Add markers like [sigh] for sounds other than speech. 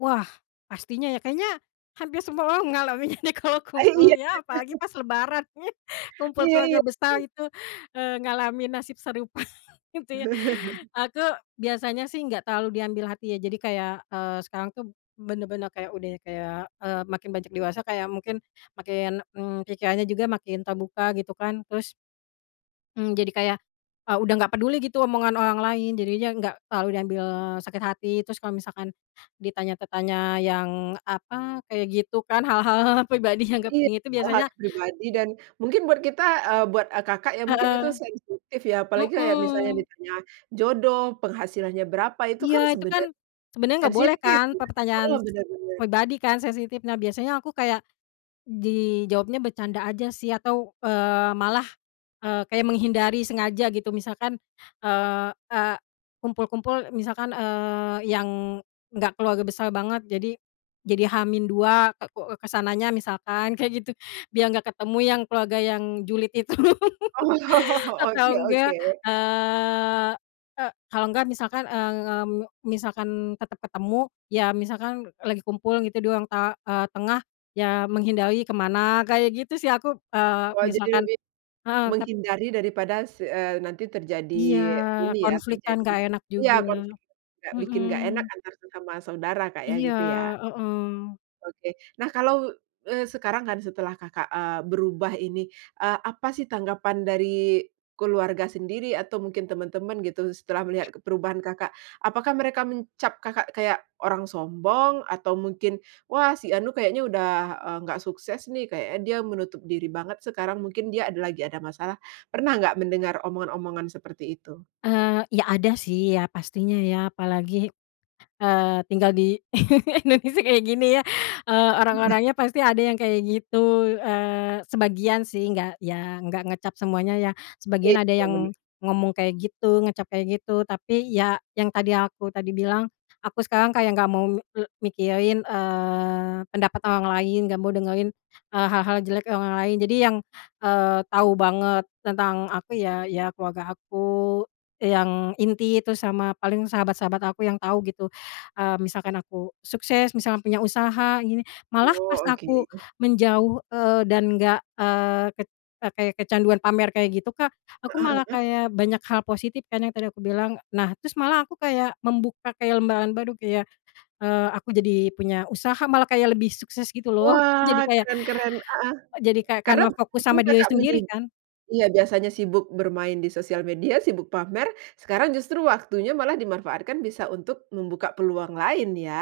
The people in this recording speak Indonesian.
Wah, pastinya ya, kayaknya hampir semua orang ngalamin kalau Aih kumpul iya. ya, apalagi [chuckles] pas Lebaran, [chuckles] kumpul Iya keluarga iya. besar itu, eee, ngalamin nasib serupa gitu ya. [chuckles] Aku biasanya sih nggak terlalu diambil hati ya, jadi kayak, eee, sekarang tuh bener-bener kayak udah kayak, eee, makin beranjak dewasa, kayak mungkin makin, mmm, pikirannya juga makin terbuka gitu kan, terus Mmm, jadi kayak, eee, udah nggak peduli gitu omongan orang lain, jadinya enggak terlalu diambil sakit hati. Terus kalau misalkan ditanya te tanya yang apa, kayak gitu kan, hal-hal pribadi yang nggak Iya, penting itu hal-hal biasanya yang pribadi iya? dan mungkin buat kita eee, buat, eee, Kakak ya, mungkin itu Heeh. sensitif ya? Apalagi kayak misalnya Mhm. ditanya jodoh, penghasilannya berapa, itu Iya, kan itu kan sebenarnya sebenarnya nggak boleh sensitif kan, iya, heeh, pertanyaan s bener bener. pribadi kan, sensitif. Nah, biasanya aku kayak dijawabnya bercanda aja sih, atau, eee, malah, eee, kayak menghindari sengaja gitu. Misalkan, eee eee, kumpul-kumpul misalkan, eee, yang enggak keluarga besar banget, jadi jadi H-2, ka ko eee, ke sananya misalkan, kayak gitu. Biar nggak ketemu yang keluarga yang julid itu. Oh, [laughs] oke Atau oke. enggak, eee eee, kalau enggak misalkan, eee eee, misalkan tetep ketemu, ya misalkan lagi kumpul gitu, di ruang ta eee, tengah. Ya menghindari ke mana kayak gitu sih aku, eee, Wah, jadi misalkan lebih heeh, tap menghindari daripada s eee, nanti terjadi Iya, ini ya, konflik kan terjadi nggak enak iya, juga, konflik juga bikin nggak enak Mhm. antar sesama saudara, Kak, ya, Iya, gitu ya? heeh. Oke, nah kalau, eee, sekarang kan setelah Kakak, eee, berubah ini. Eee, apa sih tanggapan dari keluarga sendiri atau mungkin teman-teman gitu, setelah melihat ke perubahan Kakak? Apakah mereka mencap Kakak kayak orang sombong atau mungkin, wah si anu kayaknya udah, eee, nggak sukses nih, kayaknya dia menutup diri banget sekarang, mungkin dia ada lagi ada masalah. Pernah nggak mendengar omongan-omongan seperti itu? Eee, ya ada sih ya, pastinya ya. Apalagi, eee, tinggal di [chuckles] Indonesia kayak gini ya, eee, Baik, heeh. orang-orangnya pasti ada yang kayak gitu, eee, sebagian sih, enggak ya enggak ngecap semuanya ya, sebagian Itu ada bener. yang ngomong kayak gitu, ngecap kayak gitu. Tapi ya yang tadi, aku tadi bilang, aku sekarang kayak nggak mau me eee, mikirin, eee, pendapat orang lain, nggak mau dengerin, eee, hal-hal jelek orang-orang lain. Jadi yang, eee, tahu banget tentang aku ya ya keluarga aku yang inti itu, sama paling sahabat-sahabat aku yang tahu gitu, eee, misalkan aku sukses, misalnya punya usaha gini. Malah pas Oh, oke. aku menjauh, eee, dan enggak, eee, ket eee, kaya kecanduan pamer kayak gitu, Kak. Aku Heeh malah heeh. kayak banyak hal positif kan, yang tadi aku bilang. E nah, terus malah aku kayak, membuka kayak lembaran baru, kayak, eee, aku jadi punya usaha, malah kayak lebih sukses gitu loh. Jadi Wah, kayak keren keren, heeh, jadi kayak karena karena fokus waktu sama diri Kakak menyin sendiri kan? iya, biasanya sibuk bermain di sosial media, sibuk pamer, sekarang justru waktunya malah dimanfaatkan bisa untuk membuka peluang lain ya?